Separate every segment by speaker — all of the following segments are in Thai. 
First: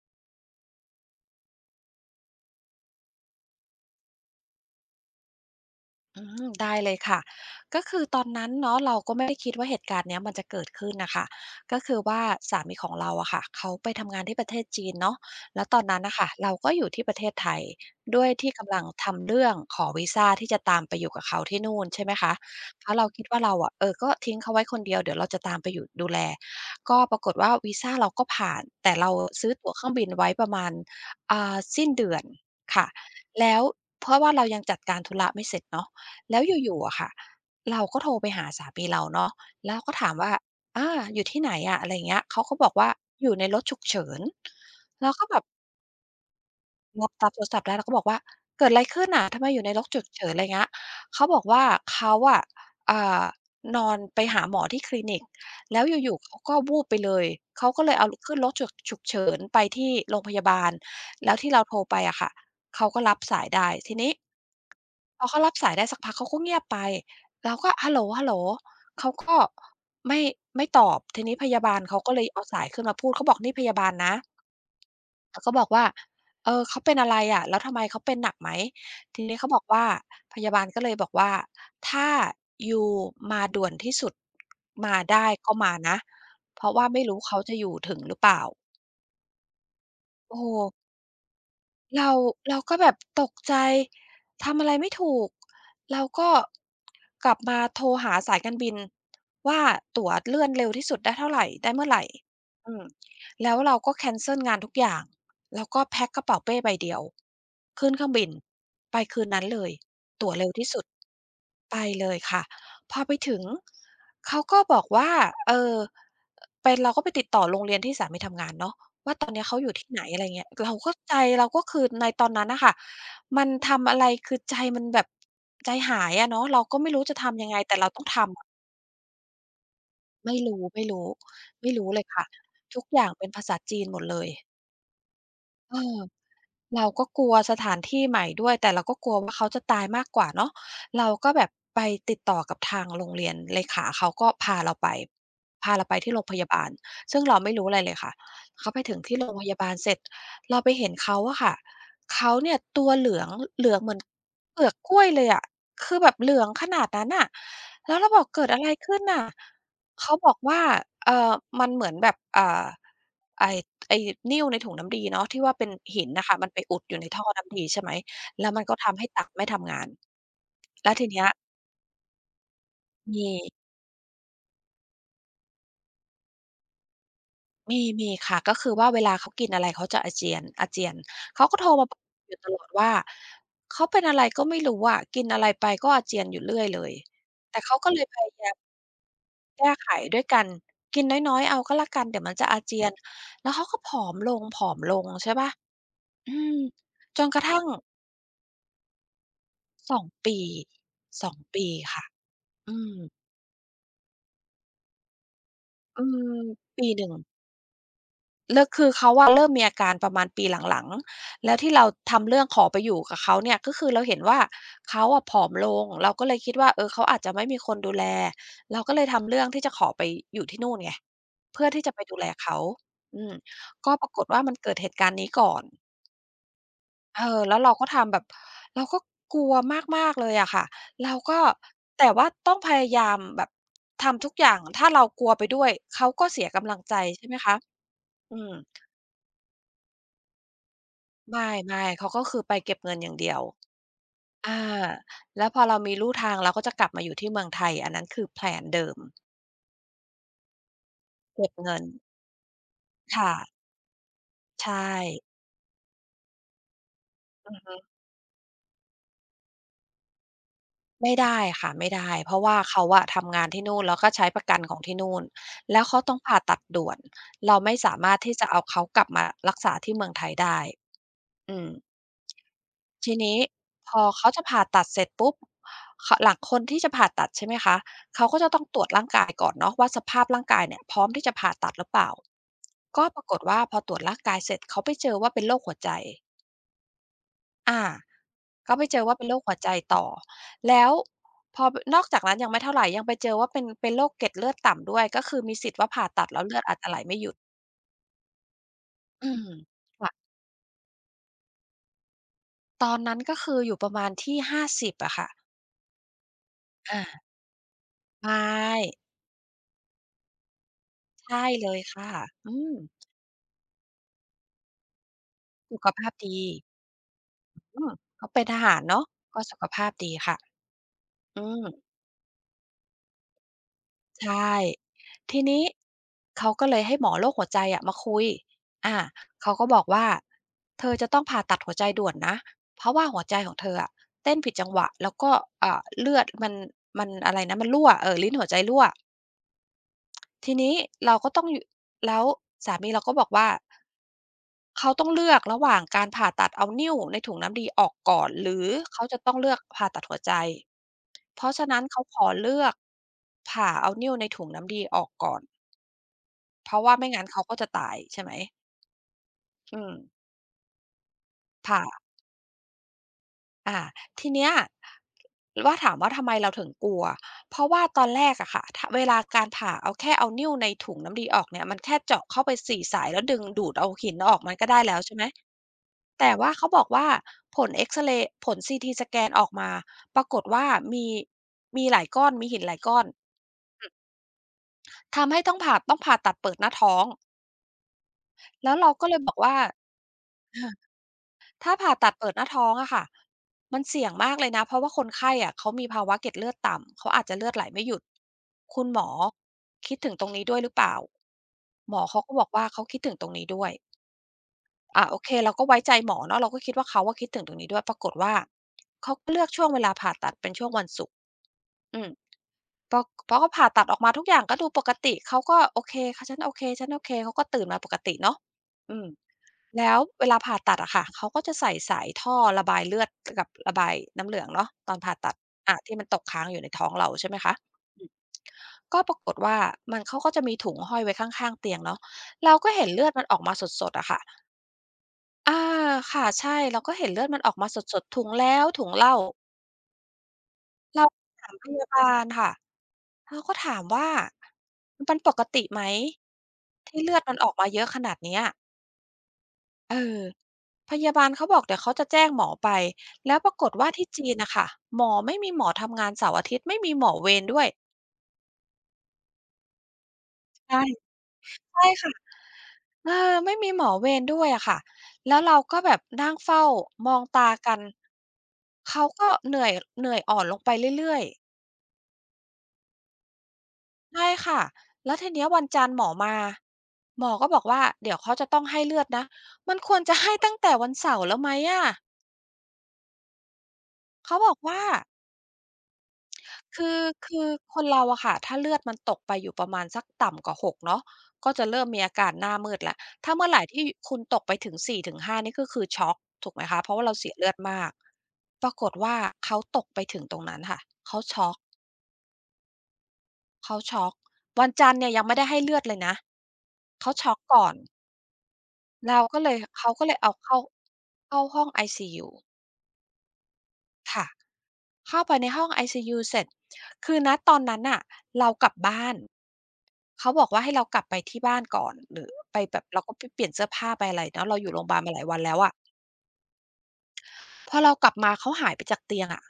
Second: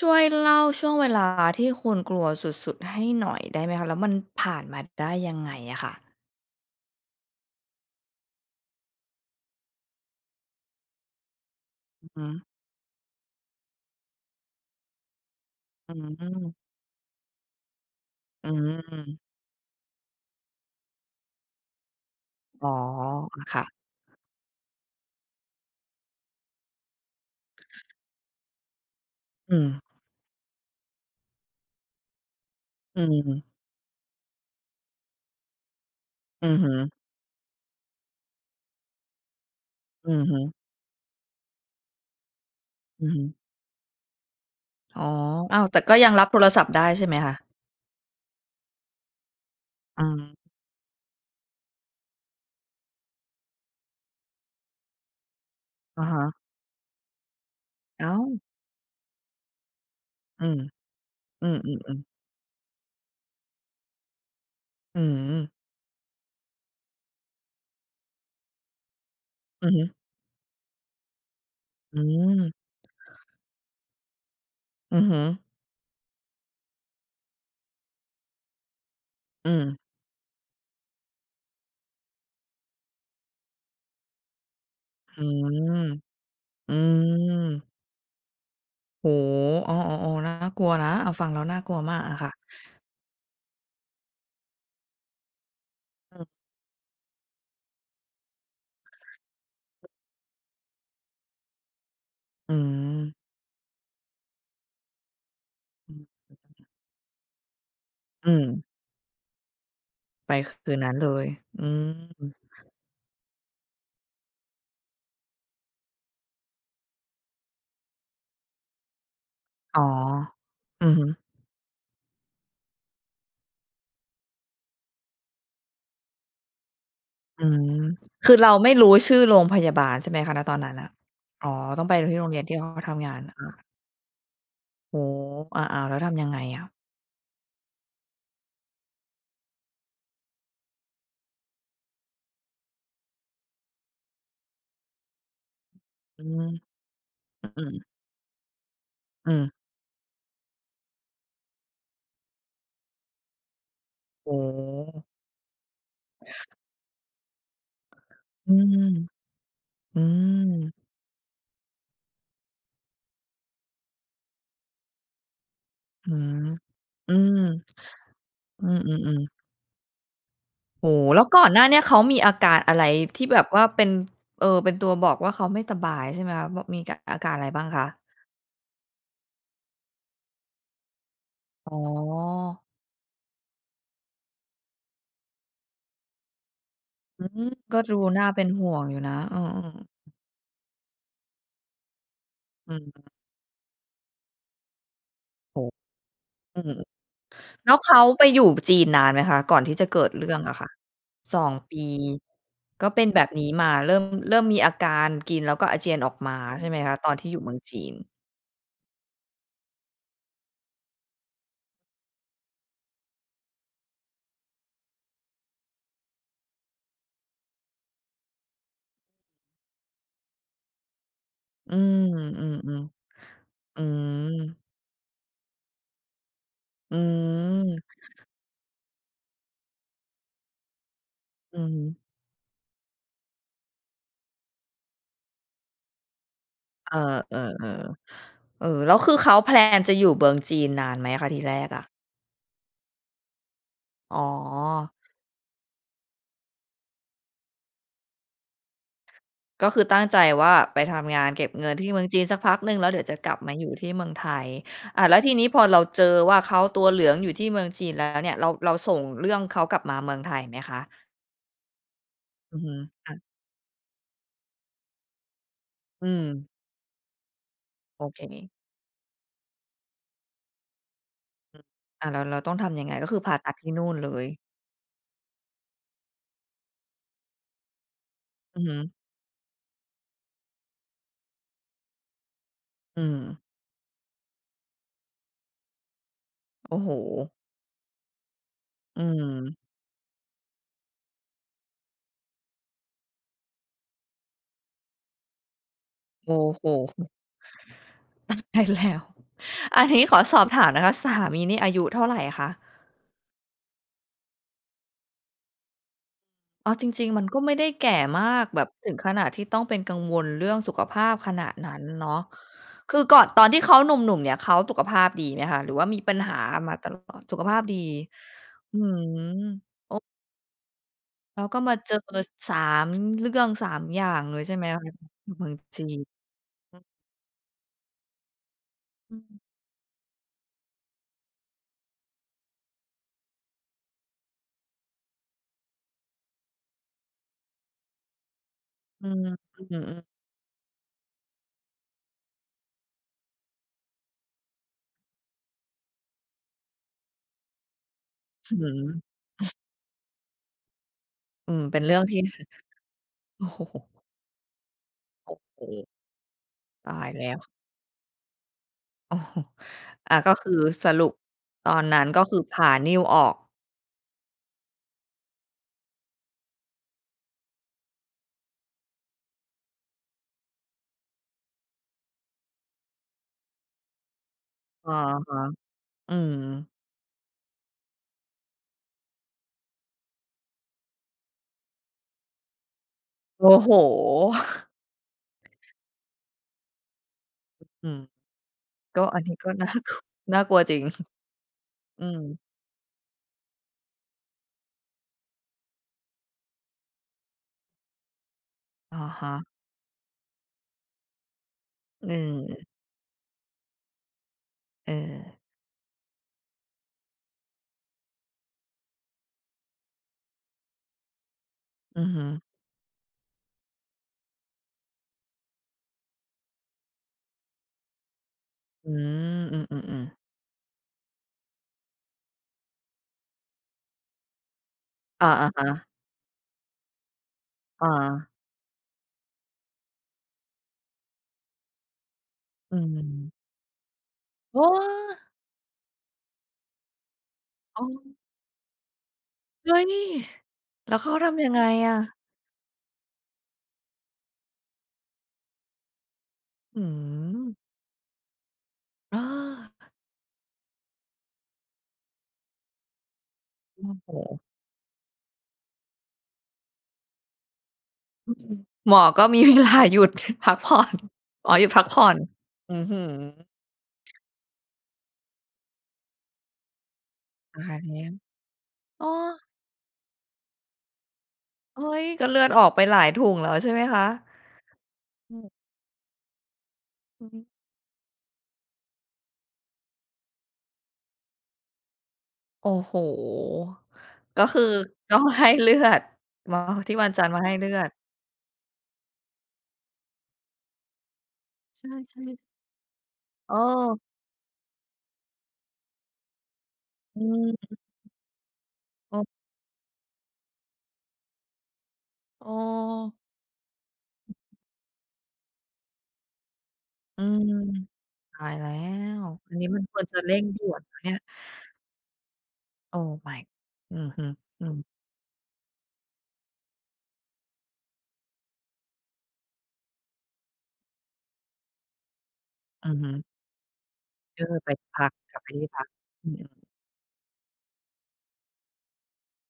Speaker 1: ช่วยเล่าช่วงเวลาที่คุณกลัวสุดๆให้หน่อยได้ไหมคะแล้วมันผ่านมาได้ยังไงอะค่ะ
Speaker 2: ได้เลยค่ะก็คือตอนนั้นเนาะเราก็ไม่ได้คิดว่าเหตุการณ์เนี้ยมันจะเกิดขึ้นน่ะค่ะก็คือ
Speaker 1: อือ
Speaker 2: ว่า
Speaker 1: ฮึ
Speaker 2: สามีของเราอะค่ะเขาไปทำงานที่ประเทศจีนเนาะแล้วตอน
Speaker 1: อื
Speaker 2: นั้นน่ะค่ะเราก็
Speaker 1: ม
Speaker 2: อยู่ที่ประเทศไทยด้วย
Speaker 1: อื
Speaker 2: ที่กำ
Speaker 1: ม
Speaker 2: ลังทำเรื่องขอวีซาที่จะตามไปอยู่กับเขาที่นู่นใช่ไหมคะ
Speaker 1: อ๋อ
Speaker 2: เพราะเราคิดว่า
Speaker 1: อะ
Speaker 2: เรา
Speaker 1: ค่ะ
Speaker 2: อะเออก็ทิ้งเขาไว้คนเดียวเดี๋ยวเราจะตามไปอยู่ดูแลก็ปรากฏว่าวีซาเราก็ผ่านแต่เราซื้อ
Speaker 1: อืม
Speaker 2: ตั๋วเครื่องบินไว้ประมาณสิ้นเดือนค่ะ
Speaker 1: อื
Speaker 2: แล้
Speaker 1: ม
Speaker 2: วเพราะว่าเรายังจัดการธุระไม่เสร็จเนาะ แล้ว
Speaker 1: อือ
Speaker 2: อ
Speaker 1: ฮึ
Speaker 2: ยู่ๆอะค่ะเราก็โทรไปหาสามีเราเนาะแล้วก็
Speaker 1: อื
Speaker 2: ถาม
Speaker 1: อ
Speaker 2: ว่า
Speaker 1: ฮึ
Speaker 2: อ่าอยู่ที่ไหนอะอะไรอย่างเงี้ยเขาก็บอกว่า
Speaker 1: อือฮึ
Speaker 2: อยู่ในรถฉุกเฉิน
Speaker 1: อ๋อ
Speaker 2: เราก็แบบ
Speaker 1: อ้าวแต่ก็ยังรับโทรศัพท์ได้ใช่
Speaker 2: รั
Speaker 1: ไห
Speaker 2: บ
Speaker 1: ม
Speaker 2: รับ
Speaker 1: คะ
Speaker 2: โทรศัพท์แด้วเราก็บอกว่าเกิดอะไรขึ้นน่ะทำไมอยู่ในรถฉุ
Speaker 1: อื
Speaker 2: กเฉินอะไร
Speaker 1: ม
Speaker 2: เงี้ยเขาบอกว่าเขาอะอ่านอนไปหาหมอที่คลินิกแล้ว
Speaker 1: อะ
Speaker 2: อยู่ๆเขา
Speaker 1: ฮะ
Speaker 2: ก็วูบไปเลยเขาก็เลยเอา
Speaker 1: อ้า
Speaker 2: ล
Speaker 1: ว
Speaker 2: ขึ้นรถฉุกเฉินไปที่โรงพ
Speaker 1: อื
Speaker 2: ยา
Speaker 1: ม
Speaker 2: บาลแล้ว
Speaker 1: อื
Speaker 2: ที่เราโทรไป
Speaker 1: มๆๆ
Speaker 2: อะค่ะเขาก็รับสายได้ทีนี้
Speaker 1: อื
Speaker 2: พอ
Speaker 1: ม
Speaker 2: เขารับสายได้สักพักเขาก็เงียบไปเราก็ฮัลโหลฮัลโหลเขาก็
Speaker 1: อือฮึ
Speaker 2: ไม่ไม่ตอบทีนี้พยาบาล
Speaker 1: อื
Speaker 2: เขาก็เลยเอาสาย
Speaker 1: ม
Speaker 2: ขึ้นมาพูดเขาบอกนี่พยาบาลนะ
Speaker 1: อือฮึ
Speaker 2: เขาก็บอกว่าเออเขาเป็นอะไรอะแล้วทำไมเขาเป็นหนักไหม ทีนี้เขา
Speaker 1: อื
Speaker 2: บ
Speaker 1: ม
Speaker 2: อกว่า พยาบาลก็เลยบอกว่า ถ้ายูมาด่วนที่สุดมา
Speaker 1: อื
Speaker 2: ได้ก็มา
Speaker 1: ม
Speaker 2: นะ เพ
Speaker 1: อื
Speaker 2: ราะว่าไม่รู้เขา
Speaker 1: ม
Speaker 2: จะอยู่ถึงหรือเปล่า
Speaker 1: โอ้โฮเออๆๆน่า
Speaker 2: โอ้
Speaker 1: กลัว
Speaker 2: โฮ
Speaker 1: นะเอาฟังแล้วน่ากลัวมาก
Speaker 2: เรา
Speaker 1: อะค่ะ
Speaker 2: เราก็แบบตกใจทำอะไรไม่ถูกเรา
Speaker 1: อือ
Speaker 2: ก็กลับมาโทรหาสายการบินว่าตั๋วเลื่อนเร็วที่สุดได้เท่าไรได้เมื่อไร
Speaker 1: อื
Speaker 2: อืม
Speaker 1: ม
Speaker 2: แล้วเราก็แคนเซิลงานทุกอย่างแล้วก็
Speaker 1: อื
Speaker 2: แพ็กกระ
Speaker 1: ม
Speaker 2: เป๋าเป้ใบเดียวขึ้นเครื่องบิ
Speaker 1: อื
Speaker 2: น
Speaker 1: ม
Speaker 2: ไปคืนนั้นเลยตั๋
Speaker 1: ไป
Speaker 2: วเร็วที่
Speaker 1: คืน
Speaker 2: สุด
Speaker 1: นั้นเลยอื
Speaker 2: ไป
Speaker 1: ม
Speaker 2: เลยค่ะพอไปถึงเขาก็บอกว่าเอ่อเป็นเราก็ไปติดต่อโรงเรียนที่สามีทำงานเนาะ ว่าตอนเนี้ยเขาอยู่
Speaker 1: อ๋อ
Speaker 2: ที่ไหนอะไรเงี้ยเรา
Speaker 1: อื
Speaker 2: ก็
Speaker 1: อฮึ
Speaker 2: ใจเราก็คือในตอนนั้นน่ะค่ะมันทำอะไรคือใจมันแบบใจหายอะเนาะเราก็ไม่รู้จะ
Speaker 1: อื
Speaker 2: ทำยังไง
Speaker 1: ม
Speaker 2: แต่เราต้อง
Speaker 1: คือ
Speaker 2: ทำอะ
Speaker 1: เราไม่รู้ชื่อโรงพยาบาลใช่ไหมคะณตอนนั้น
Speaker 2: ไม่
Speaker 1: น่ะอ๋อต้อง
Speaker 2: รู้
Speaker 1: ไป
Speaker 2: เลย
Speaker 1: ที่โร
Speaker 2: ค่ะ
Speaker 1: งเรียนที่เขา
Speaker 2: ทุกอ
Speaker 1: ทำ
Speaker 2: ย่าง
Speaker 1: งาน
Speaker 2: เป็นภา
Speaker 1: อา
Speaker 2: ษาจีนหมดเลย
Speaker 1: โอ้โฮ
Speaker 2: เอ
Speaker 1: อาๆแล้
Speaker 2: อ
Speaker 1: วทำยังไงอะ
Speaker 2: เราก็กลัวสถานที่ใหม่ด้วยแต่เราก็กลัวว่าเขาจะตายมากกว่าเนาะเราก็แบบไปติดต่อกับทางโรงเรียนเลขาเขาก็พาเราไปพาเราไปที่โร
Speaker 1: อื
Speaker 2: งพ
Speaker 1: ม
Speaker 2: ยาบาลซึ่งเรา
Speaker 1: อื
Speaker 2: ไม่รู้
Speaker 1: ม
Speaker 2: อะไรเลยค่ะเขาไปถึงที่โรง
Speaker 1: อืม
Speaker 2: พยาบาลเสร็จเราไปเห็นเขาอะค่ะเขาเนี่ยตัวเหลืองเหลืองเหมือน
Speaker 1: โอ้โ
Speaker 2: เปลือกกล้วย
Speaker 1: ฮ
Speaker 2: เลยอะคือแบบเหลืองขนาดนั้นน่ะแล้วเราบอกเกิด
Speaker 1: อื
Speaker 2: อะไรขึ้น
Speaker 1: ม
Speaker 2: น่ะ
Speaker 1: อื
Speaker 2: เขาบอกว่า
Speaker 1: ม
Speaker 2: เอ่อมันเหมือนแบบไอ้ ไอ้นิ่วในถุงน้ำดีเนาะที่ว่าเป็นหิ
Speaker 1: อื
Speaker 2: นน่ะ
Speaker 1: ม
Speaker 2: ค่ะมันไปอุดอยู่ใน
Speaker 1: อื
Speaker 2: ท่อ
Speaker 1: ม
Speaker 2: น้ำดีใช่ไหมแล้วมั
Speaker 1: อื
Speaker 2: นก็ทำให้
Speaker 1: ม
Speaker 2: ตับ
Speaker 1: ๆ
Speaker 2: ไม่
Speaker 1: ๆ
Speaker 2: ทำงานแล้
Speaker 1: โอ้
Speaker 2: วที
Speaker 1: โฮแล้
Speaker 2: เนี้
Speaker 1: ว
Speaker 2: ย
Speaker 1: ก่อนหน้าเนี้ยเขามีอาการอะไร
Speaker 2: มี
Speaker 1: ที่แบบว่าเป็นเป็นตัวบอกว่าเขาไม่สบายใช่ไหมคะบมีกอาการอะไรบ้าง
Speaker 2: มี
Speaker 1: คะ
Speaker 2: มีค่ะก็คือว่าเวลาเขากินอะไรเขาจะอาเจียนเขาก็โทร
Speaker 1: อ๋อ
Speaker 2: มาบอกอยู่ตลอดว่าเขาเป็นอะไรก็ไม่รู้อะกินอะไรไปก็อาเจียนอยู่เรื่อยเลย
Speaker 1: อืม
Speaker 2: แต่เขา
Speaker 1: ก็
Speaker 2: ก็
Speaker 1: ดู
Speaker 2: เลยพ
Speaker 1: น่า
Speaker 2: ยา
Speaker 1: เป็น
Speaker 2: ยาม
Speaker 1: ห่วงอยู่นะเออ
Speaker 2: แก้ไข
Speaker 1: ๆ
Speaker 2: ด้วยการกินน้อยๆเอาก็แล้วกันเดี๋ยวมันจะอา
Speaker 1: อื
Speaker 2: เจียน
Speaker 1: ม
Speaker 2: แล้วเขาก็ผอมลงๆใช่เปล่า
Speaker 1: โอ้โฮ
Speaker 2: อืม
Speaker 1: อืม
Speaker 2: จนกระทั่ง
Speaker 1: แล้วเขาไปอยู่จีนนานไหมคะก่อนที่จะเกิด
Speaker 2: 2
Speaker 1: เรื่อ
Speaker 2: ปี
Speaker 1: งอะค่ะ
Speaker 2: สอง
Speaker 1: 2
Speaker 2: ปี
Speaker 1: ปี
Speaker 2: ค่ะอื
Speaker 1: ก็
Speaker 2: ม
Speaker 1: เป็นแบบนี้มาเริ่มมีอาการกินแล้วก็อาเจียน
Speaker 2: อื
Speaker 1: ออก
Speaker 2: ม
Speaker 1: มาใช่ไหม
Speaker 2: ปี
Speaker 1: คะ
Speaker 2: ห
Speaker 1: ต
Speaker 2: นึ่
Speaker 1: อ
Speaker 2: ง
Speaker 1: นที่อยู่เมืองจีน
Speaker 2: แล้วคือเขาอะเริ่มมีอาการประมาณปีหลังๆแล้วที่เราทำเรื่องขอไปอยู่กับเขาเนี่ยก็คือเราเห็นว่าเขาอะผอมลงเราก็เลยคิดว่าเออเขาอาจจะไม่มีคนดูแลเราก็เลยทำเรื่องที่จะขอไปอยู่ที่นู่นไงเพื่อ
Speaker 1: อื
Speaker 2: ที่จะ
Speaker 1: ม
Speaker 2: ไปดูแล
Speaker 1: อื
Speaker 2: เขา
Speaker 1: ม
Speaker 2: อืม
Speaker 1: ๆอื
Speaker 2: ก็ปรากฏว่ามัน
Speaker 1: ม
Speaker 2: เกิดเหตุการณ์นี้ก่อน
Speaker 1: อื
Speaker 2: เออแล้วเราก็
Speaker 1: ม
Speaker 2: ทำแบบเราก็กลัวมากๆเลยอะค่ะเราก็
Speaker 1: อือฮึ
Speaker 2: แต่ว่าต้องพยายามแบบทำทุกอย่างถ้าเรากลัวไปด้วยเขาก็เสียกำลัง
Speaker 1: เอ
Speaker 2: ใจใช่ไห
Speaker 1: อ
Speaker 2: มคะ
Speaker 1: ๆ
Speaker 2: อืม
Speaker 1: ๆเออแล้วคือเขาแพลนจะอยู่เมืองจีนนานไหมคะ
Speaker 2: ไม
Speaker 1: ทีแรก
Speaker 2: ่
Speaker 1: อะ
Speaker 2: ๆเขาก็คือไปเก็บเงินอย่างเดียว
Speaker 1: อ๋
Speaker 2: อา
Speaker 1: อ
Speaker 2: แล้วพอเรามีลู่ทางเราก็จะกลับมาอยู่ที่เมืองไทยอันนั้นคือแพลนเดิม
Speaker 1: ก็คือตั้งใจว่าไปทำงานเก็
Speaker 2: เก็
Speaker 1: บ
Speaker 2: บ
Speaker 1: เงิน
Speaker 2: เงิน
Speaker 1: ที่เมืองจีนสักพักหนึ่งแล้วเดี๋ยวจะก
Speaker 2: ค่ะ
Speaker 1: ลับมาอยู่ที่เมืองไทย
Speaker 2: ใช่
Speaker 1: อ่าแล้วทีนี้พอเราเจอว่าเขาตัวเหลืองอยู่ที่เมืองจีนแล้วเนี่ยเราส่งเรื่องเขากลับมาเมืองไทยไหมคะ
Speaker 2: ไม่ได้ค่ะไม่ได้เพราะ
Speaker 1: อื
Speaker 2: ว่า
Speaker 1: อฮึ
Speaker 2: เขาอะทำงานที่นู่นแล้วก็ใช้ประกันของที่นู่นแล้วเขา
Speaker 1: อื
Speaker 2: ต้อง
Speaker 1: ม
Speaker 2: ผ่าตัดด่วนเราไม่สา
Speaker 1: โอ
Speaker 2: มารถ
Speaker 1: เค
Speaker 2: ที่จะเอาเขากลับมารักษาที่เมืองไทยได้อืม
Speaker 1: อ่าแล้วเราต้องทำยังไงก็
Speaker 2: ที
Speaker 1: คือผ่า
Speaker 2: นี้
Speaker 1: ตัดที่นู่
Speaker 2: พ
Speaker 1: น
Speaker 2: อ
Speaker 1: เลย
Speaker 2: เขาจะผ่าตัดเสร็จปุ๊บขหลังคนที่จะผ่าตัดใช่ไหมคะเขาก็จะ
Speaker 1: อื
Speaker 2: ต้อ
Speaker 1: อ
Speaker 2: ง
Speaker 1: ฮึ
Speaker 2: ตรวจร่างกายก่อนเนาะว่าสภาพร่างกายเนี่ยพร้อมที่จะผ่าตัดหรือเปล่าก็
Speaker 1: อืม
Speaker 2: ปรากฏว่าพอตรวจร่างกายเสร็จเขาไปเจอว่าเป็นโรคหัวใจ
Speaker 1: โอ้โฮ
Speaker 2: อา ก็ไปเจ
Speaker 1: อื
Speaker 2: อว่าเป็
Speaker 1: ม
Speaker 2: นโรคหัวใจต่อ แล้วพอนอกจากนั้นยังไม่เท่าไรยังไปเจอว่าเป็นโรคเกล็ดเลือดต่ำด้วยก็คือมีสิทธิ์ว่าผ่าตัด
Speaker 1: โอ้
Speaker 2: แล้วเลือด
Speaker 1: โฮ
Speaker 2: อาจจะไหลไม่หยุด
Speaker 1: ตาย แล้ว
Speaker 2: อืม
Speaker 1: อันนี้
Speaker 2: ค่ะ
Speaker 1: ขอสอบถามนะคะสามีนี่อายุเท่าไรคะ
Speaker 2: ตอนนั้นก็คืออยู่ประมาณที่50อะค่ะ
Speaker 1: เอาจ
Speaker 2: อา
Speaker 1: ริงๆมันก็ไม่ได้แก่มา
Speaker 2: ใช่
Speaker 1: กแบบถึงขนาดที่ต้องเป็นกังวลเรื่องสุขภาพข
Speaker 2: ใช่
Speaker 1: นาด
Speaker 2: เล
Speaker 1: นั้
Speaker 2: ย
Speaker 1: น
Speaker 2: ค่ะ
Speaker 1: เนาะ
Speaker 2: อืม
Speaker 1: คือก่อนตอนที่เขาหนุ่มๆเนี่ยเขาสุขภาพดีไหมคะหรือ
Speaker 2: สุ
Speaker 1: ว่า
Speaker 2: ข
Speaker 1: มี
Speaker 2: ภาพ
Speaker 1: ปัญ
Speaker 2: ดี
Speaker 1: หามาตลอดสุขภาพดี
Speaker 2: อืมเขาเป็นทหา
Speaker 1: อื
Speaker 2: รเนาะก็สุ
Speaker 1: ม
Speaker 2: ขภาพดีค่ะอื
Speaker 1: แล้วก็มา
Speaker 2: ม
Speaker 1: เจอสามเรื่องสามอย่าง
Speaker 2: ใช
Speaker 1: เลย
Speaker 2: ่
Speaker 1: ใช่ไหมคะอยู่
Speaker 2: ที
Speaker 1: เมือง
Speaker 2: นี้
Speaker 1: จีน
Speaker 2: เขาก็เลยให้หมอโรคหัวใจอะมาคุยอา
Speaker 1: อื
Speaker 2: เขา
Speaker 1: ม
Speaker 2: ก็บอกว่าเธอจะต้องผ่าตัดหัวใจด่วนนะเพราะว่าหัวใจของเธออะเต้นผิดจังหวะแล้วก็เลือดมันมันอะไรนะมันรั่วเออลิ้นหัวใจรั่ว
Speaker 1: อืมอือ
Speaker 2: ทีนี้เราก็ต้องยแล้วสามีเราก็บอกว่าเขาต้องเลือกระหว่างการผ่าตัดเอานิ่วในถุงน้ำดีออกก่อนห
Speaker 1: อื้
Speaker 2: รื
Speaker 1: อ
Speaker 2: อ
Speaker 1: ฮือ
Speaker 2: เขาจะต้องเลือกผ่าตัดหัวใจเพ
Speaker 1: อื
Speaker 2: ราะ
Speaker 1: ม
Speaker 2: ฉะ
Speaker 1: เป็
Speaker 2: นั้
Speaker 1: น
Speaker 2: น
Speaker 1: เรื่อง
Speaker 2: เขาข
Speaker 1: ที่
Speaker 2: อเลือก
Speaker 1: โอ้
Speaker 2: ผ่า
Speaker 1: โฮ
Speaker 2: เอานิ่วในถุงน้ำดีออกก่อ
Speaker 1: โอ้
Speaker 2: น
Speaker 1: โฮ
Speaker 2: เพราะว่า
Speaker 1: ตาย
Speaker 2: ไม่งั้น
Speaker 1: แล้ว
Speaker 2: เขาก็จะตายใช่ไหม
Speaker 1: โอ้โฮ
Speaker 2: อืม
Speaker 1: อาก็คือสรุปตอนนั้น
Speaker 2: ค่ะ
Speaker 1: ก็คือผ่านิ่วออก
Speaker 2: อาทีเนี้ยว่าถามว่าทำไมเราถึงกลัว เพราะว่าตอนแรกอะค่ะถ้าเวลาการผ่าเอาแค่เอานิ้วในถุงน้ำดีออกเนี่ยมันแค่เจาะเข้าไปสี่สายแล้วดึงดูดเอาหินออกมันก็ได้
Speaker 1: อะ
Speaker 2: แล้วใช่ไหม
Speaker 1: ฮะ อื
Speaker 2: แต่
Speaker 1: ม
Speaker 2: ว่าเขาบอกว่าผลเอกซเรย์ผลซีทีสแกนออกมาปรากฏว่ามีมีหลายก้อน มีหินหลายก้อน
Speaker 1: โอ้โฮ
Speaker 2: ทำให้ต้องผ่าตัดเปิดหน้าท้อง
Speaker 1: อืม
Speaker 2: แล้วเรา
Speaker 1: ก็
Speaker 2: ก็เล
Speaker 1: อั
Speaker 2: ย
Speaker 1: น
Speaker 2: บ
Speaker 1: นี้
Speaker 2: อก
Speaker 1: ก็
Speaker 2: ว่า
Speaker 1: น่ากลัว น่ากลัวจริง
Speaker 2: ถ้าผ่า
Speaker 1: อื
Speaker 2: ตัด
Speaker 1: ม
Speaker 2: เปิดหน้าท้องอะค่ะมันเสี่ยงมากเลยนะเพราะว่าคนไข้อะเขามีภาวะเกล็ดเลือดต่ำเขาอาจจะเลือดไหลไม่หยุดคุณหม
Speaker 1: อะ
Speaker 2: อ
Speaker 1: ฮะ
Speaker 2: คิดถึงตรงนี้ด้วยหรือเปล่าหมอ
Speaker 1: เอ
Speaker 2: เขาก็บอกว่า
Speaker 1: อ
Speaker 2: เขาคิดถึงตรงนี้ด้วย
Speaker 1: เอ
Speaker 2: อา
Speaker 1: อ
Speaker 2: โอเคเราก็ไว้ใจหมอเนาะเราก็คิดว่าเขาว่าคิดถึงตรงนี้ด้วยปรากฏว่าเขาก็เลือกช่วงเวลาผ่าตัดเป็นช่วงวันศุกร์อื
Speaker 1: อือ
Speaker 2: ม
Speaker 1: ฮึ
Speaker 2: พอพอเขาผ่าตัดออกมาทุกอย่างก็ดูปกติเขาก็โอเคค่ะฉันโอเคฉันโอเคเขาก็ตื่นมาปกติเนาะ
Speaker 1: อื
Speaker 2: อืม
Speaker 1: มอื
Speaker 2: แล้ว
Speaker 1: มๆ
Speaker 2: เว
Speaker 1: ๆ
Speaker 2: ลาผ่าตัดอะค่ะเขาก็จะใส่สายท่อระบายเลือดกับระบายน้ำเหลืองเนาะตอนผ่า
Speaker 1: อา
Speaker 2: ตัด
Speaker 1: อะ
Speaker 2: อะ
Speaker 1: ฮะ
Speaker 2: ที่มันตกค้างอยู่ในท้องเราใช่ไหมคะ
Speaker 1: อา
Speaker 2: อืมก็ปรากฏว่ามันเขาก็จะมีถุงห้อยไว้ข้างๆเตียงเนาะเราก็
Speaker 1: อื
Speaker 2: เห็นเลือดมันออก
Speaker 1: ม
Speaker 2: มาสดๆอะค่ะ
Speaker 1: โอ้
Speaker 2: อาค่ะใช่เราก็เห็นเลือดมันออกมาส
Speaker 1: อ๋
Speaker 2: ดๆ
Speaker 1: อ
Speaker 2: ถุงแล้วถุงเล่า
Speaker 1: เฮ้ยแล้ว
Speaker 2: เรา
Speaker 1: เขาทำ
Speaker 2: ถา
Speaker 1: ยัง
Speaker 2: ม
Speaker 1: ไง
Speaker 2: พยา
Speaker 1: อะ
Speaker 2: บาลค่ะเราก็ถามว่ามันปกติไหม
Speaker 1: อื
Speaker 2: ที่เลือดมั
Speaker 1: ม
Speaker 2: นออกมาเยอะขนาดเนี้ย
Speaker 1: เออ
Speaker 2: เออพยาบาลเขาบอกเดี๋ยวเขาจะแจ้งหมอไป แล้วปรากฏ
Speaker 1: โอ้
Speaker 2: ว่าที่
Speaker 1: โฮ
Speaker 2: จีนน่ะค่ะหมอไม่มีหมอทำงานเสาร์อาทิตย์ไม่มีหมอเวรด้วย
Speaker 1: หมอก็มีเวลาหยุดพักผ่อ
Speaker 2: ใช่
Speaker 1: น หมอหยุดพั
Speaker 2: ใช่
Speaker 1: กผ่อ
Speaker 2: ค่ะ
Speaker 1: นอื้อฮื
Speaker 2: เอ
Speaker 1: อ
Speaker 2: อไม่มีหมอเวรด้วยอะค่ะแล้วเราก็แบบนั่งเฝ้ามองตา
Speaker 1: ตา
Speaker 2: กั
Speaker 1: ย
Speaker 2: น
Speaker 1: แล้ว
Speaker 2: เขา
Speaker 1: อ้อ
Speaker 2: ก็เหนื่อยเหนื่อยอ่อนลงไปเรื่อยๆ
Speaker 1: เฮ้ยก็เลือดออกไปหลายถุงแล้วใช่ไหมคะ
Speaker 2: ใช่ค่ะแล้วที
Speaker 1: อื
Speaker 2: เนี้
Speaker 1: ม
Speaker 2: ยวันจันทร์หมอมาหม
Speaker 1: อื
Speaker 2: อ
Speaker 1: ม
Speaker 2: ก็บอกว่าเดี๋ยวเขาจะต้องให้เลือดนะมันควรจะให้ตั้งแต่วันเสาร์แล้วไหมอะ
Speaker 1: โอ้โฮ
Speaker 2: เขา
Speaker 1: ก็
Speaker 2: บอก
Speaker 1: คือ
Speaker 2: ว่า
Speaker 1: ต้องให้เลือดหมา
Speaker 2: คื
Speaker 1: ที่
Speaker 2: อ
Speaker 1: วันจันทร์
Speaker 2: คื
Speaker 1: มา
Speaker 2: อ
Speaker 1: ให้เลื
Speaker 2: ค
Speaker 1: อ
Speaker 2: น
Speaker 1: ด
Speaker 2: เราอะค่ะถ้าเลือดมันตกไปอยู่ประมาณสักต่ำกว่า6เนาะก็จะเริ่ม
Speaker 1: ใช่
Speaker 2: มีอาการหน้า
Speaker 1: ๆ
Speaker 2: มืดแล้วถ้าเมื่อ
Speaker 1: เออ
Speaker 2: ไหรที่คุณตกไปถึง4-5นี่ก็คือช็อกถูกไหมคะเพราะว่าเรา
Speaker 1: อื
Speaker 2: เสียเลือด
Speaker 1: ม
Speaker 2: มากปรากฏ
Speaker 1: โอ
Speaker 2: ว่า
Speaker 1: ้
Speaker 2: เขาตกไปถึงตรงนั้นค่ะเขาช็อก
Speaker 1: โอ้
Speaker 2: เขาช็อกวันจันทร์เนี่ยยังไม่ได้ให้เลือดเลยนะเขา
Speaker 1: อื
Speaker 2: ช็อก
Speaker 1: ม
Speaker 2: ก่อน
Speaker 1: ตายแล้วอันนี้มัน
Speaker 2: เขา
Speaker 1: คว
Speaker 2: ก็
Speaker 1: ร
Speaker 2: เล
Speaker 1: จะ
Speaker 2: ยเอา
Speaker 1: เร่ง
Speaker 2: เข้า
Speaker 1: ด่วนนะเนี่ย
Speaker 2: เข้าห้องไอซียู
Speaker 1: โอ้ my อือฮึ
Speaker 2: ค่ะ
Speaker 1: อืม
Speaker 2: เข้าไปในห้องไอซียูเสร็จ คือณตอนนั้นน่ะเรากลับบ้าน เขาบอกว่าให้เรากลับไปที่บ้านก่อนหรือไปแบบ
Speaker 1: อือ
Speaker 2: เรา
Speaker 1: ฮึ
Speaker 2: ก็ไปเปลี่ยนเสื้อผ้าไปอะไร
Speaker 1: เอ
Speaker 2: เนาะ
Speaker 1: อ
Speaker 2: เราอ
Speaker 1: ไป
Speaker 2: ยู่โรงพ
Speaker 1: ที่
Speaker 2: ยาบาล
Speaker 1: พัก
Speaker 2: มาหลาย
Speaker 1: ก
Speaker 2: วั
Speaker 1: ลับ
Speaker 2: น
Speaker 1: ไป
Speaker 2: แล้ว
Speaker 1: ที่
Speaker 2: อะ
Speaker 1: พักอืม
Speaker 2: พอเรากลับมาเขาหายไปจากเตียงอะ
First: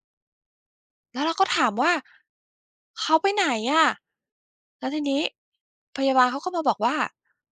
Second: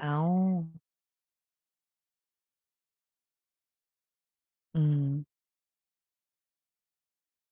Speaker 1: อ้าว
Speaker 2: แล้วเราก็ถามว่าเขาไปไหนอะ
Speaker 1: อื
Speaker 2: แล้วทีนี้
Speaker 1: ม
Speaker 2: พยาบาลเขาก็มาบอกว่า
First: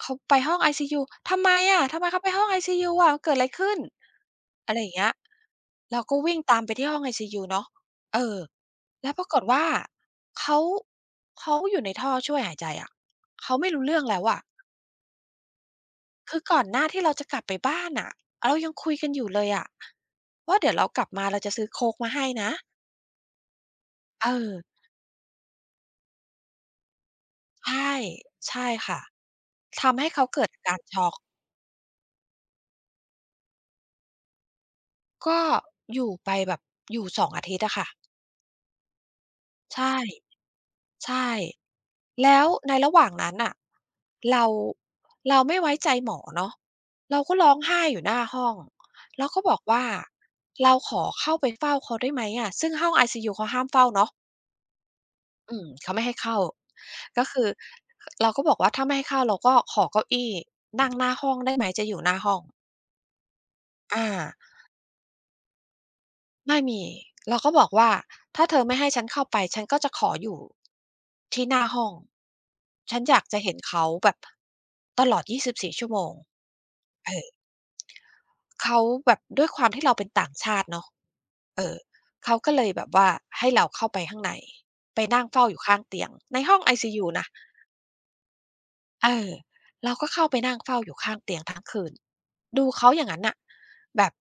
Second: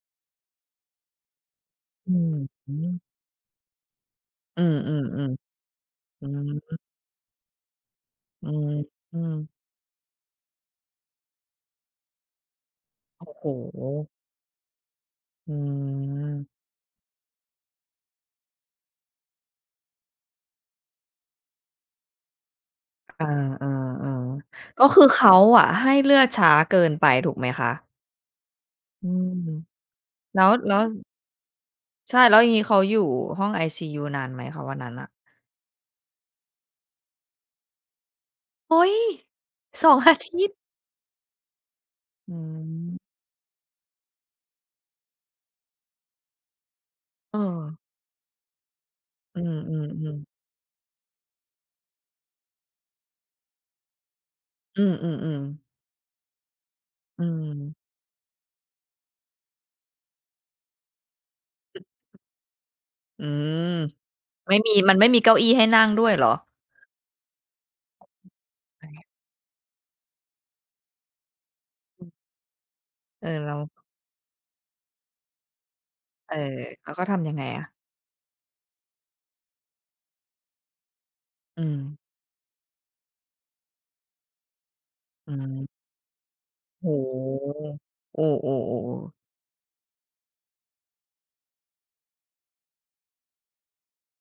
Speaker 2: เขาไปห้องไอซียูทำไมอะทำไม
Speaker 1: อื
Speaker 2: เขาไป
Speaker 1: อ
Speaker 2: ห้องไอ
Speaker 1: ฮึ
Speaker 2: ซียูอะมันเกิดอะไรขึ้น
Speaker 1: อือ
Speaker 2: อะไร
Speaker 1: ๆ
Speaker 2: อย่างเงี้ย
Speaker 1: ๆ
Speaker 2: เราก็
Speaker 1: อื
Speaker 2: วิ่งตามไป
Speaker 1: ม
Speaker 2: ที่ห้องไอซียูเนาะเออ
Speaker 1: อืม
Speaker 2: แล้ว
Speaker 1: อื
Speaker 2: ปรา
Speaker 1: ม
Speaker 2: กฏว่าเขาเขาอยู่ในท่อช่วยหายใจอะ
Speaker 1: โอ้โฮ
Speaker 2: เขาไม่รู้เรื่องแล้วอะ
Speaker 1: อื
Speaker 2: คือก่อ
Speaker 1: ม
Speaker 2: นหน้าที่เราจะกลับไปบ้านน่ะเรายังคุยกันอยู่เลยอะว่าเดี๋ยวเรากลับมาเราจะซื้อโค้กมาให้นะ
Speaker 1: อา
Speaker 2: เอ
Speaker 1: ๆ
Speaker 2: อ
Speaker 1: ๆก็คือเขาอะให้เลือดช้าเกินไปถูกไหม
Speaker 2: ใช
Speaker 1: คะ
Speaker 2: ่ ใช่ค่ะ
Speaker 1: อืม
Speaker 2: ทำให้เขา
Speaker 1: แล้
Speaker 2: เกิด
Speaker 1: ว
Speaker 2: อา
Speaker 1: แล้
Speaker 2: การ
Speaker 1: ว
Speaker 2: ช็อก
Speaker 1: ใช่แล้วอย่างงี้เขาอยู่ห้องไอซียูนานไหมคะวันนั้นน่ะ
Speaker 2: ก็อยู่ไปแบบอยู่2องอาทิตย์อะค่ะ
Speaker 1: โอ๊ย2
Speaker 2: ใช่
Speaker 1: องอาทิตย์
Speaker 2: ใช่
Speaker 1: อื
Speaker 2: แล้วในระหว่าง
Speaker 1: ม
Speaker 2: นั้นน่ะเราเราไม่ไว้ใจหมอเนาะเราก็
Speaker 1: เออ
Speaker 2: ร้องไห้อยู่หน้าห้อง แล้ว
Speaker 1: อื
Speaker 2: ก็บอกว่า
Speaker 1: มๆๆ
Speaker 2: เราขอเข้าไปเฝ้าเขาได้ไหมอะซึ่งห้องไอซียูเขาห้ามเฝ้าเนาะ
Speaker 1: อืมๆ
Speaker 2: อืม
Speaker 1: ๆ
Speaker 2: เขาไม่ให้เข้า
Speaker 1: อื
Speaker 2: ก็คือ
Speaker 1: ม
Speaker 2: เราก็บอกว่าถ้าไม่ให้เข้าเราก็ขอเก้าอี้นั่งหน้าห้องได้ไหมจะอยู่หน้าห้อง
Speaker 1: อืม
Speaker 2: อา
Speaker 1: ไม่มีมันไม่มีเก้าอี้ให้นั่งด้วยเหรอ
Speaker 2: ไม่มี เราก็บอกว่าถ้าเธอไม่ให้ฉันเข้า
Speaker 1: อา
Speaker 2: ไปฉันก็จะขออยู่ที่หน้าห้อง ฉันอยา
Speaker 1: เอ
Speaker 2: ก
Speaker 1: อ
Speaker 2: จะเห็
Speaker 1: แล้
Speaker 2: น
Speaker 1: ว
Speaker 2: เขาแบบตลอด 24 ชั่วโมง
Speaker 1: เออแล้วก็
Speaker 2: เอ
Speaker 1: ทำ
Speaker 2: อ
Speaker 1: ยังไงอะ
Speaker 2: เขาแบบด้วยความที่เราเป็นต่างชาติเนาะ
Speaker 1: อื
Speaker 2: เออ
Speaker 1: ม
Speaker 2: เขาก็เลยแบบว่าให้เราเข้าไปข้างในไปนั่ง
Speaker 1: อื
Speaker 2: เฝ้าอยู่
Speaker 1: ม
Speaker 2: ข้างเตียงในห้องไอซี
Speaker 1: โอ้
Speaker 2: ยูนะ
Speaker 1: โฮโอ้ๆ
Speaker 2: เอ
Speaker 1: ๆ
Speaker 2: อ
Speaker 1: ๆ
Speaker 2: เราก็เข้าไปนั่งเฝ้าอยู่ข้างเตียงทั้งคืนดูเขาอย่างนั้นน่ะแบบ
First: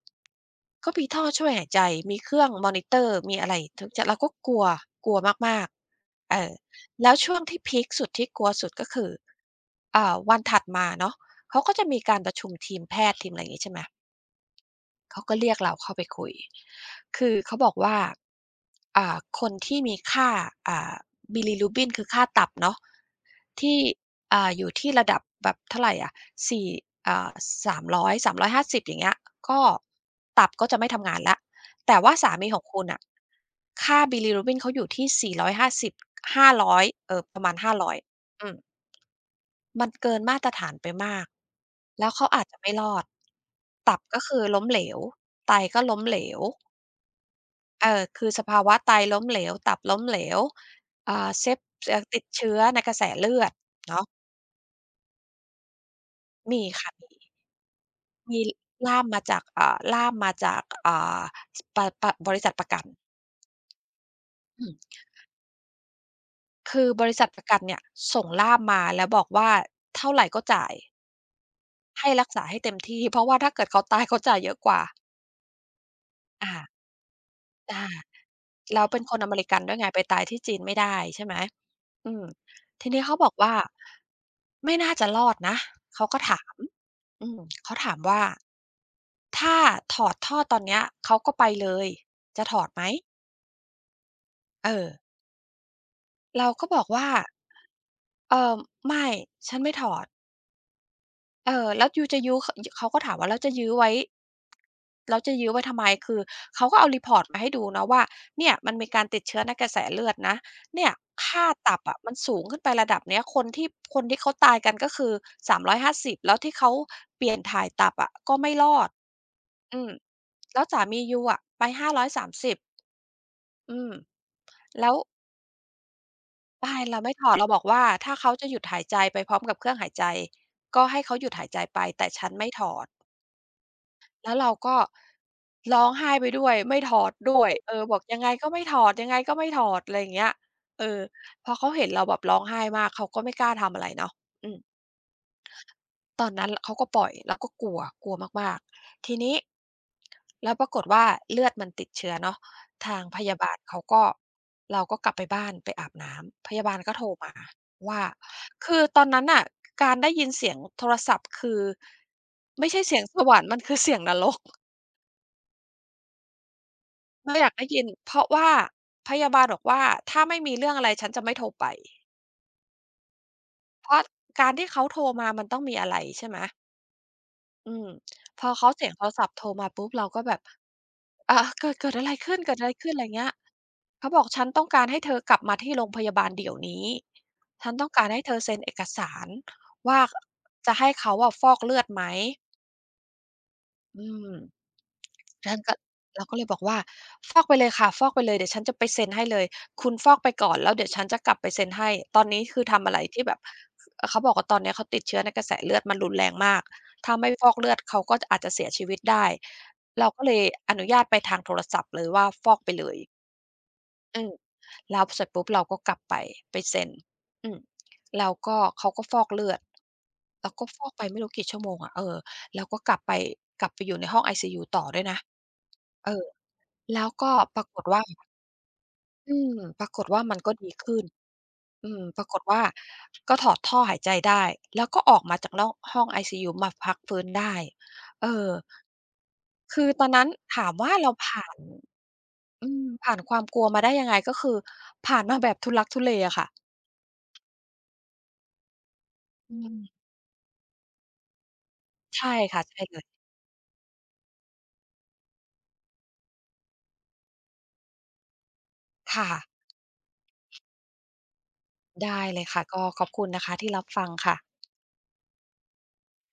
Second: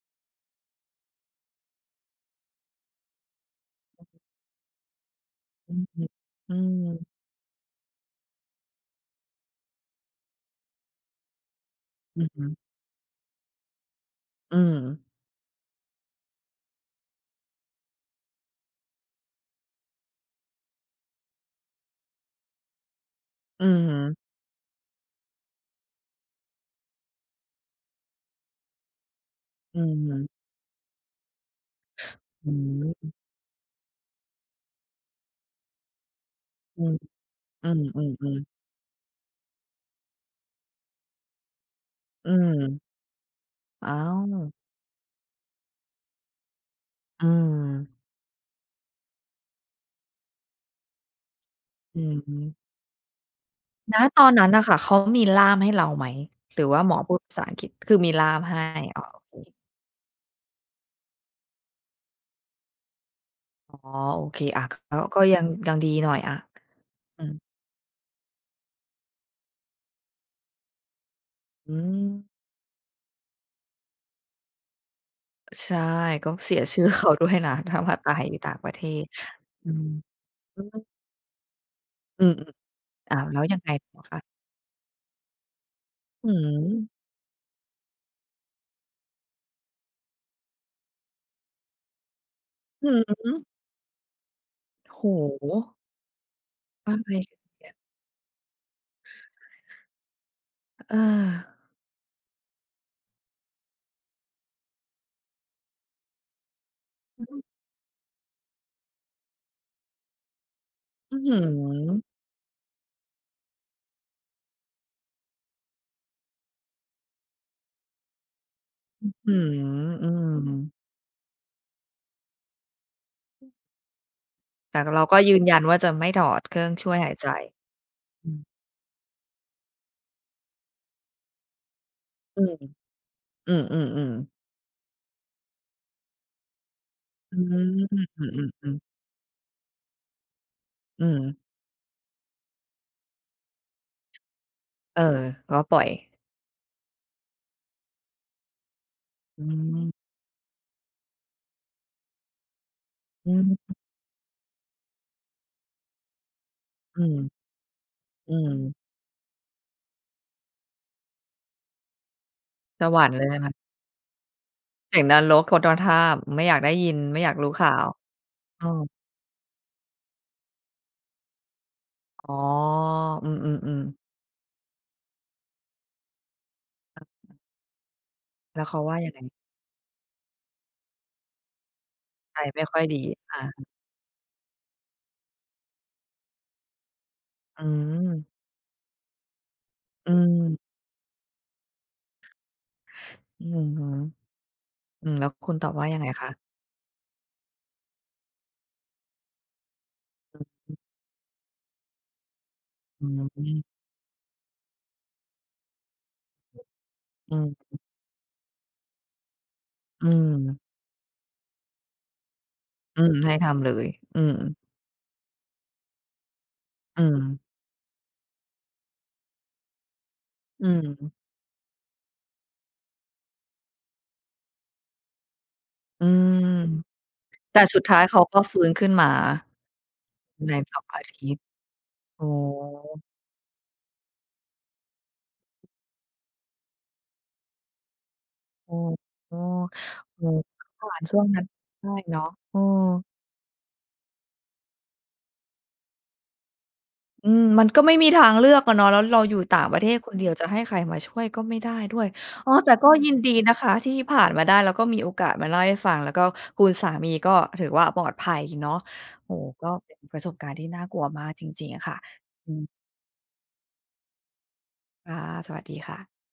Speaker 2: ก็มีท่อช่วยหายใจมีเครื่องมอนิเตอร์มีอะไรทุกจะเราก็กลัวกลัวมาก
Speaker 1: อืม
Speaker 2: ๆเออ
Speaker 1: อื
Speaker 2: แล้
Speaker 1: ม
Speaker 2: วช่วงที่พีกสุดที่กลัวสุดก็คือวันถัดมาเนาะเขาก็จะมีกา
Speaker 1: อื
Speaker 2: ร
Speaker 1: อ
Speaker 2: ประ
Speaker 1: ฮึ
Speaker 2: ชุมทีมแพทย์ทีมอะไรอย่างงี้ใช่ไหม
Speaker 1: อืม
Speaker 2: เขาก็เรียกเราเข้าไปคุย คือเขาบอกว่าคนที่มีค่าอ่า bilirubin คือค่าตับเนาะ
Speaker 1: อืม
Speaker 2: ที่
Speaker 1: อม
Speaker 2: อยู่ที่ระดับแบบเท่าไรอะ4อ่า300 350อยสามร้อยห้าสิบอย่างเงี้ยก็
Speaker 1: อืม
Speaker 2: ตับก็จะไม่ทำงานแล้วแต่ว่าสามีของคุณน่ะค่า bilirubin เขาอยู่ที่450
Speaker 1: อื
Speaker 2: 500
Speaker 1: ม
Speaker 2: เออประมาณ
Speaker 1: อืม
Speaker 2: 500อย
Speaker 1: อืมอืม
Speaker 2: อืม มันเกินมาตรฐานไปมากแล้วเขา
Speaker 1: อื
Speaker 2: อาจจะไม่ร
Speaker 1: ม
Speaker 2: อด
Speaker 1: อ้า
Speaker 2: ตับ
Speaker 1: ว
Speaker 2: ก็คือล้มเหลวไตก็ล้มเหลว
Speaker 1: อืม
Speaker 2: คือสภาวะไตล้มเหลว ตับล้มเหลวอ่าเซ t
Speaker 1: อื
Speaker 2: ติด
Speaker 1: ม
Speaker 2: เชื้อ
Speaker 1: ณ
Speaker 2: ในกระแสเลือดเนาะ
Speaker 1: ตอนนั้นน่ะค่ะเขามีล่ามให้เราไหมห
Speaker 2: มี
Speaker 1: รือว่าห
Speaker 2: ค่ะ
Speaker 1: มอพูด
Speaker 2: มี
Speaker 1: ภาษาอังกฤษคือมีล่าม
Speaker 2: มี
Speaker 1: ให้
Speaker 2: ล่า
Speaker 1: อ๋อ
Speaker 2: มมาจากล่ามมาจากสปปบริษัทประกัน
Speaker 1: โอเคอะ
Speaker 2: อืม
Speaker 1: ก็ยังยังดีหน่อยอะ
Speaker 2: คือบริ
Speaker 1: อื
Speaker 2: ษัท
Speaker 1: ม
Speaker 2: ประกันเนี่ยส่งล่ามมาแล้วบอกว่าเท่าไรก็จ่าย
Speaker 1: อื
Speaker 2: ให้
Speaker 1: ม
Speaker 2: รักษาให้เต็มที่เพราะว่าถ้าเกิดเขาตายเขาจ่ายเยอะกว่า
Speaker 1: ใช่ก็เสี
Speaker 2: อา
Speaker 1: ยชื่อเขาด้วยนะถ้า
Speaker 2: อา
Speaker 1: มาตายอยู่ต่างประเท
Speaker 2: แล้วเป็น
Speaker 1: ศ
Speaker 2: คนอเมริกัน
Speaker 1: อื
Speaker 2: ด้วย
Speaker 1: ม
Speaker 2: ไงไปตายที่จี
Speaker 1: อื
Speaker 2: นไม่
Speaker 1: ม
Speaker 2: ได้ใช่ไหมอืม
Speaker 1: อืม
Speaker 2: ทีนี้
Speaker 1: ๆ
Speaker 2: เขา
Speaker 1: อ้าว
Speaker 2: บอก
Speaker 1: แล้ว
Speaker 2: ว่า
Speaker 1: ยังไงต่อคะ
Speaker 2: ไม่น่าจะรอดนะเขาก็
Speaker 1: อื้อ
Speaker 2: ถา
Speaker 1: ฮื
Speaker 2: ม
Speaker 1: อ
Speaker 2: อืมเขาถามว่าถ้าถอดท่อตอนเนี้ยเขาก็ไปเลยจะถอดไหม
Speaker 1: อื้อฮือ
Speaker 2: เออ
Speaker 1: โอ้โฮ
Speaker 2: เราก็บอก
Speaker 1: อะ
Speaker 2: ว่า
Speaker 1: ไร
Speaker 2: เอ่อไม่ฉันไม่ถอด
Speaker 1: เออ
Speaker 2: เออแล้วยูจะยื้อขยเขาก็ถามว่าแล้วจะยื้อไว้ แล้วจะยื้อไว้ทำไมคือเขาก็เอา report มาให้ดูนะว่าเนี่ยมันมีการติดเชื้อในกระแสเลือดนะเนี่ย
Speaker 1: อื้อฮื
Speaker 2: ค่าตับ
Speaker 1: อ
Speaker 2: อะมันสูงขึ้นไประดับเนี้ยคนที่เขาตายกันก็คือ3ิ0แล้วที่เขาเปลี่ยนถ่ายตับอะก็ไม่รอด
Speaker 1: อืม
Speaker 2: อืม
Speaker 1: อืม
Speaker 2: แล้วสามียูอะไป530อยสามสิบอืม
Speaker 1: แต่
Speaker 2: แล้ว
Speaker 1: เราก็ยืนยันว่าจะไม่ถอดเครื่อง
Speaker 2: ใช่
Speaker 1: ช่วย
Speaker 2: เรา
Speaker 1: หา
Speaker 2: ไม่
Speaker 1: ย
Speaker 2: ถ
Speaker 1: ใจ
Speaker 2: อดเราบอกว่าถ้า
Speaker 1: อื
Speaker 2: เขา
Speaker 1: ม
Speaker 2: จะหยุดหายใจไปพร้อมกับเครื่องหายใจก็ให้เขาหยุดหายใจไปแต่ฉัน
Speaker 1: อื
Speaker 2: ไม่
Speaker 1: ม
Speaker 2: ถอด
Speaker 1: อืมอืม
Speaker 2: แล้วเราก็ร้องไห้ไปด้วยไม่ถอด
Speaker 1: อื
Speaker 2: ด้วยเอ
Speaker 1: ม
Speaker 2: อบ
Speaker 1: อื
Speaker 2: อก
Speaker 1: ม
Speaker 2: ยั
Speaker 1: อื
Speaker 2: ง
Speaker 1: ม
Speaker 2: ไง
Speaker 1: อืม
Speaker 2: ก็ไม่
Speaker 1: อื
Speaker 2: ถอด
Speaker 1: ม
Speaker 2: ยังไงก็ไม่ถอดอะไรอย่างเงี้ยเออ
Speaker 1: อืม
Speaker 2: พอเขาเห็นเราแบบร้องไห้มากเขาก็ไม่กล้าทำอะไรเนาะอืม
Speaker 1: เออก็ปล่อย
Speaker 2: ตอนนั้นเขาก็ปล่อยเราก็กลัวกลัวมากๆทีนี้
Speaker 1: อืม
Speaker 2: แล้วปรากฏว่าเลือดมันติดเชื้อเนาะทางพ
Speaker 1: อื
Speaker 2: ยาบาล
Speaker 1: ม
Speaker 2: เขาก็เราก็กลับไปบ้านไปอาบน้ำพยาบาลก็
Speaker 1: อื
Speaker 2: โทร
Speaker 1: ม
Speaker 2: มาว่า
Speaker 1: อืม
Speaker 2: คือตอนนั้นน่ะการได้ยินเสียงโทรศัพท์คือไม่
Speaker 1: ส
Speaker 2: ใช่
Speaker 1: ว
Speaker 2: เสียง
Speaker 1: รรค์
Speaker 2: ส
Speaker 1: เลย
Speaker 2: วร
Speaker 1: นะ
Speaker 2: รค์มัน
Speaker 1: คะ
Speaker 2: คือเสียงนรก
Speaker 1: เสียงนรกคนละท่าบไม่อยากได้ยินไม่อยาก
Speaker 2: ไม่อยา
Speaker 1: รู้
Speaker 2: กได้
Speaker 1: ข่า
Speaker 2: ยิ
Speaker 1: ว
Speaker 2: นเพราะว่า
Speaker 1: เออ
Speaker 2: พยาบาลบอกว่าถ้าไม่มีเรื่องอะไรฉันจะไม่โทรไป
Speaker 1: อ๋ออืม
Speaker 2: เพราะ
Speaker 1: ๆ
Speaker 2: การที่เขาโทรมามันต้องมีอะไรใช่ไหมอืมพอ
Speaker 1: ๆแล้ว
Speaker 2: เขา
Speaker 1: เขา
Speaker 2: เสียง
Speaker 1: ว่า
Speaker 2: โท
Speaker 1: ยั
Speaker 2: ร
Speaker 1: ง
Speaker 2: ศัพท์
Speaker 1: ไง
Speaker 2: โทรมาปุ๊บเราก็แบบอ่าเกิดอะไรขึ้
Speaker 1: ใจ
Speaker 2: นเกิด
Speaker 1: ไม่
Speaker 2: อะไร
Speaker 1: ค่อย
Speaker 2: ขึ้นอะ
Speaker 1: ดี
Speaker 2: ไรเงี้ย
Speaker 1: อา
Speaker 2: เขาบอกฉันต้องการให้เธอกลับมาที่โรงพยาบาลเดี๋ยวนี้
Speaker 1: อื
Speaker 2: ฉันต้องการ
Speaker 1: ม
Speaker 2: ให้เธอเซ็นเอกสารว่า
Speaker 1: อื
Speaker 2: จะ
Speaker 1: ม
Speaker 2: ให้เขาอะฟอกเลือดไหม
Speaker 1: อือฮึ
Speaker 2: อืม
Speaker 1: อืมแล้วคุ
Speaker 2: ฉั
Speaker 1: ณ
Speaker 2: น
Speaker 1: ตอบ
Speaker 2: ก็
Speaker 1: ว่ายังไง
Speaker 2: เรา
Speaker 1: คะ
Speaker 2: ก็เลยบอกว่าฟอกไปเลยค่ะฟอกไปเลยเดี๋ยวฉันจะไปเซ็นให้เลยคุณฟอกไปก่อนแล้วเดี๋ยวฉันจะกลับไปเซ็นให้ตอนนี้คือทำอะไร
Speaker 1: อืม
Speaker 2: ที่แบ
Speaker 1: อ
Speaker 2: บเขาบอกว่าตอนนี้เขาติดเชื้อในกระแสเลือดมันรุนแรงมากถ้าไม่
Speaker 1: ื
Speaker 2: ฟอกเลื
Speaker 1: ม
Speaker 2: อดเขาก็อาจจะเสียชีวิตได้
Speaker 1: อื
Speaker 2: เราก็เล
Speaker 1: ม
Speaker 2: ยอนุญาตไปทางโทรศัพท์เลยว่าฟอกไปเลย
Speaker 1: อืมให้ทำเลยอื
Speaker 2: อืม
Speaker 1: ม
Speaker 2: แล้วเสร็จปุ๊บเราก็กลับไปไปเซ็น
Speaker 1: อืม
Speaker 2: อืมแล้วก็เขาก็ฟอกเลือดเราก็
Speaker 1: อื
Speaker 2: ฟอกไปไม่
Speaker 1: ม
Speaker 2: รู้กี่ชั่วโมงอะเออแล้วก็กลับไปกลับไปอยู่ในห้องไอซียูต่อด้วยนะ
Speaker 1: อื
Speaker 2: เออ
Speaker 1: ม
Speaker 2: แล้วก็ป
Speaker 1: แต่
Speaker 2: ราก
Speaker 1: สุด
Speaker 2: ฏ
Speaker 1: ท้า
Speaker 2: ว่า
Speaker 1: ยเขาก็ฟื้นขึ้นมา
Speaker 2: อืมปรากฏว่ามัน
Speaker 1: ใน
Speaker 2: ก็ดี
Speaker 1: สอง
Speaker 2: ขึ้
Speaker 1: อา
Speaker 2: น
Speaker 1: ทิตย์
Speaker 2: อืมป
Speaker 1: อ๋
Speaker 2: รากฏว่า
Speaker 1: อ
Speaker 2: ก็ถอดท่อหายใจได้ แล้วก็ออกมาจากนอกห้องไอซียูมาพักฟื้นได้เออ
Speaker 1: โอ้โอ้อ
Speaker 2: คือตอน
Speaker 1: อ
Speaker 2: นั้
Speaker 1: อ
Speaker 2: นถามว่า
Speaker 1: ผ่าน
Speaker 2: เรา
Speaker 1: ช่วงนั้น
Speaker 2: ผ่าน
Speaker 1: ได้เนาะเออ
Speaker 2: อืมผ่านความกลัวมาได้ยังไงก็คือผ่านมาแบบทุลักทุเลอะค่ะ
Speaker 1: อืมมันก็ไม่มีทางเลือกอะเนาะแล้วเราอยู่
Speaker 2: อื
Speaker 1: ต่างประเทศ
Speaker 2: ม
Speaker 1: คนเดียวจะให้ใครมาช่วยก็ไม่ได้ด้วย
Speaker 2: ใช่
Speaker 1: อ๋อ
Speaker 2: ค่ะ
Speaker 1: แต่
Speaker 2: ใช่
Speaker 1: ก็
Speaker 2: เลย
Speaker 1: ยินดีนะคะที่ผ่านมาได้แล้วก็มีโอกาสมาเล่าให้ฟังแล้วก็คุณสามีก็ถือว่าปลอดภัยเนาะ
Speaker 2: ค่ะ
Speaker 1: โอ้โฮก็เป็นประสบการณ์ที่น่ากลัวมากจริงๆอะค่ะ
Speaker 2: ได้เลย
Speaker 1: อื
Speaker 2: ค่ะก็
Speaker 1: ม
Speaker 2: ขอบคุณนะคะที่รับฟังค่ะ
Speaker 1: ค่ะสวัสดีค่ะ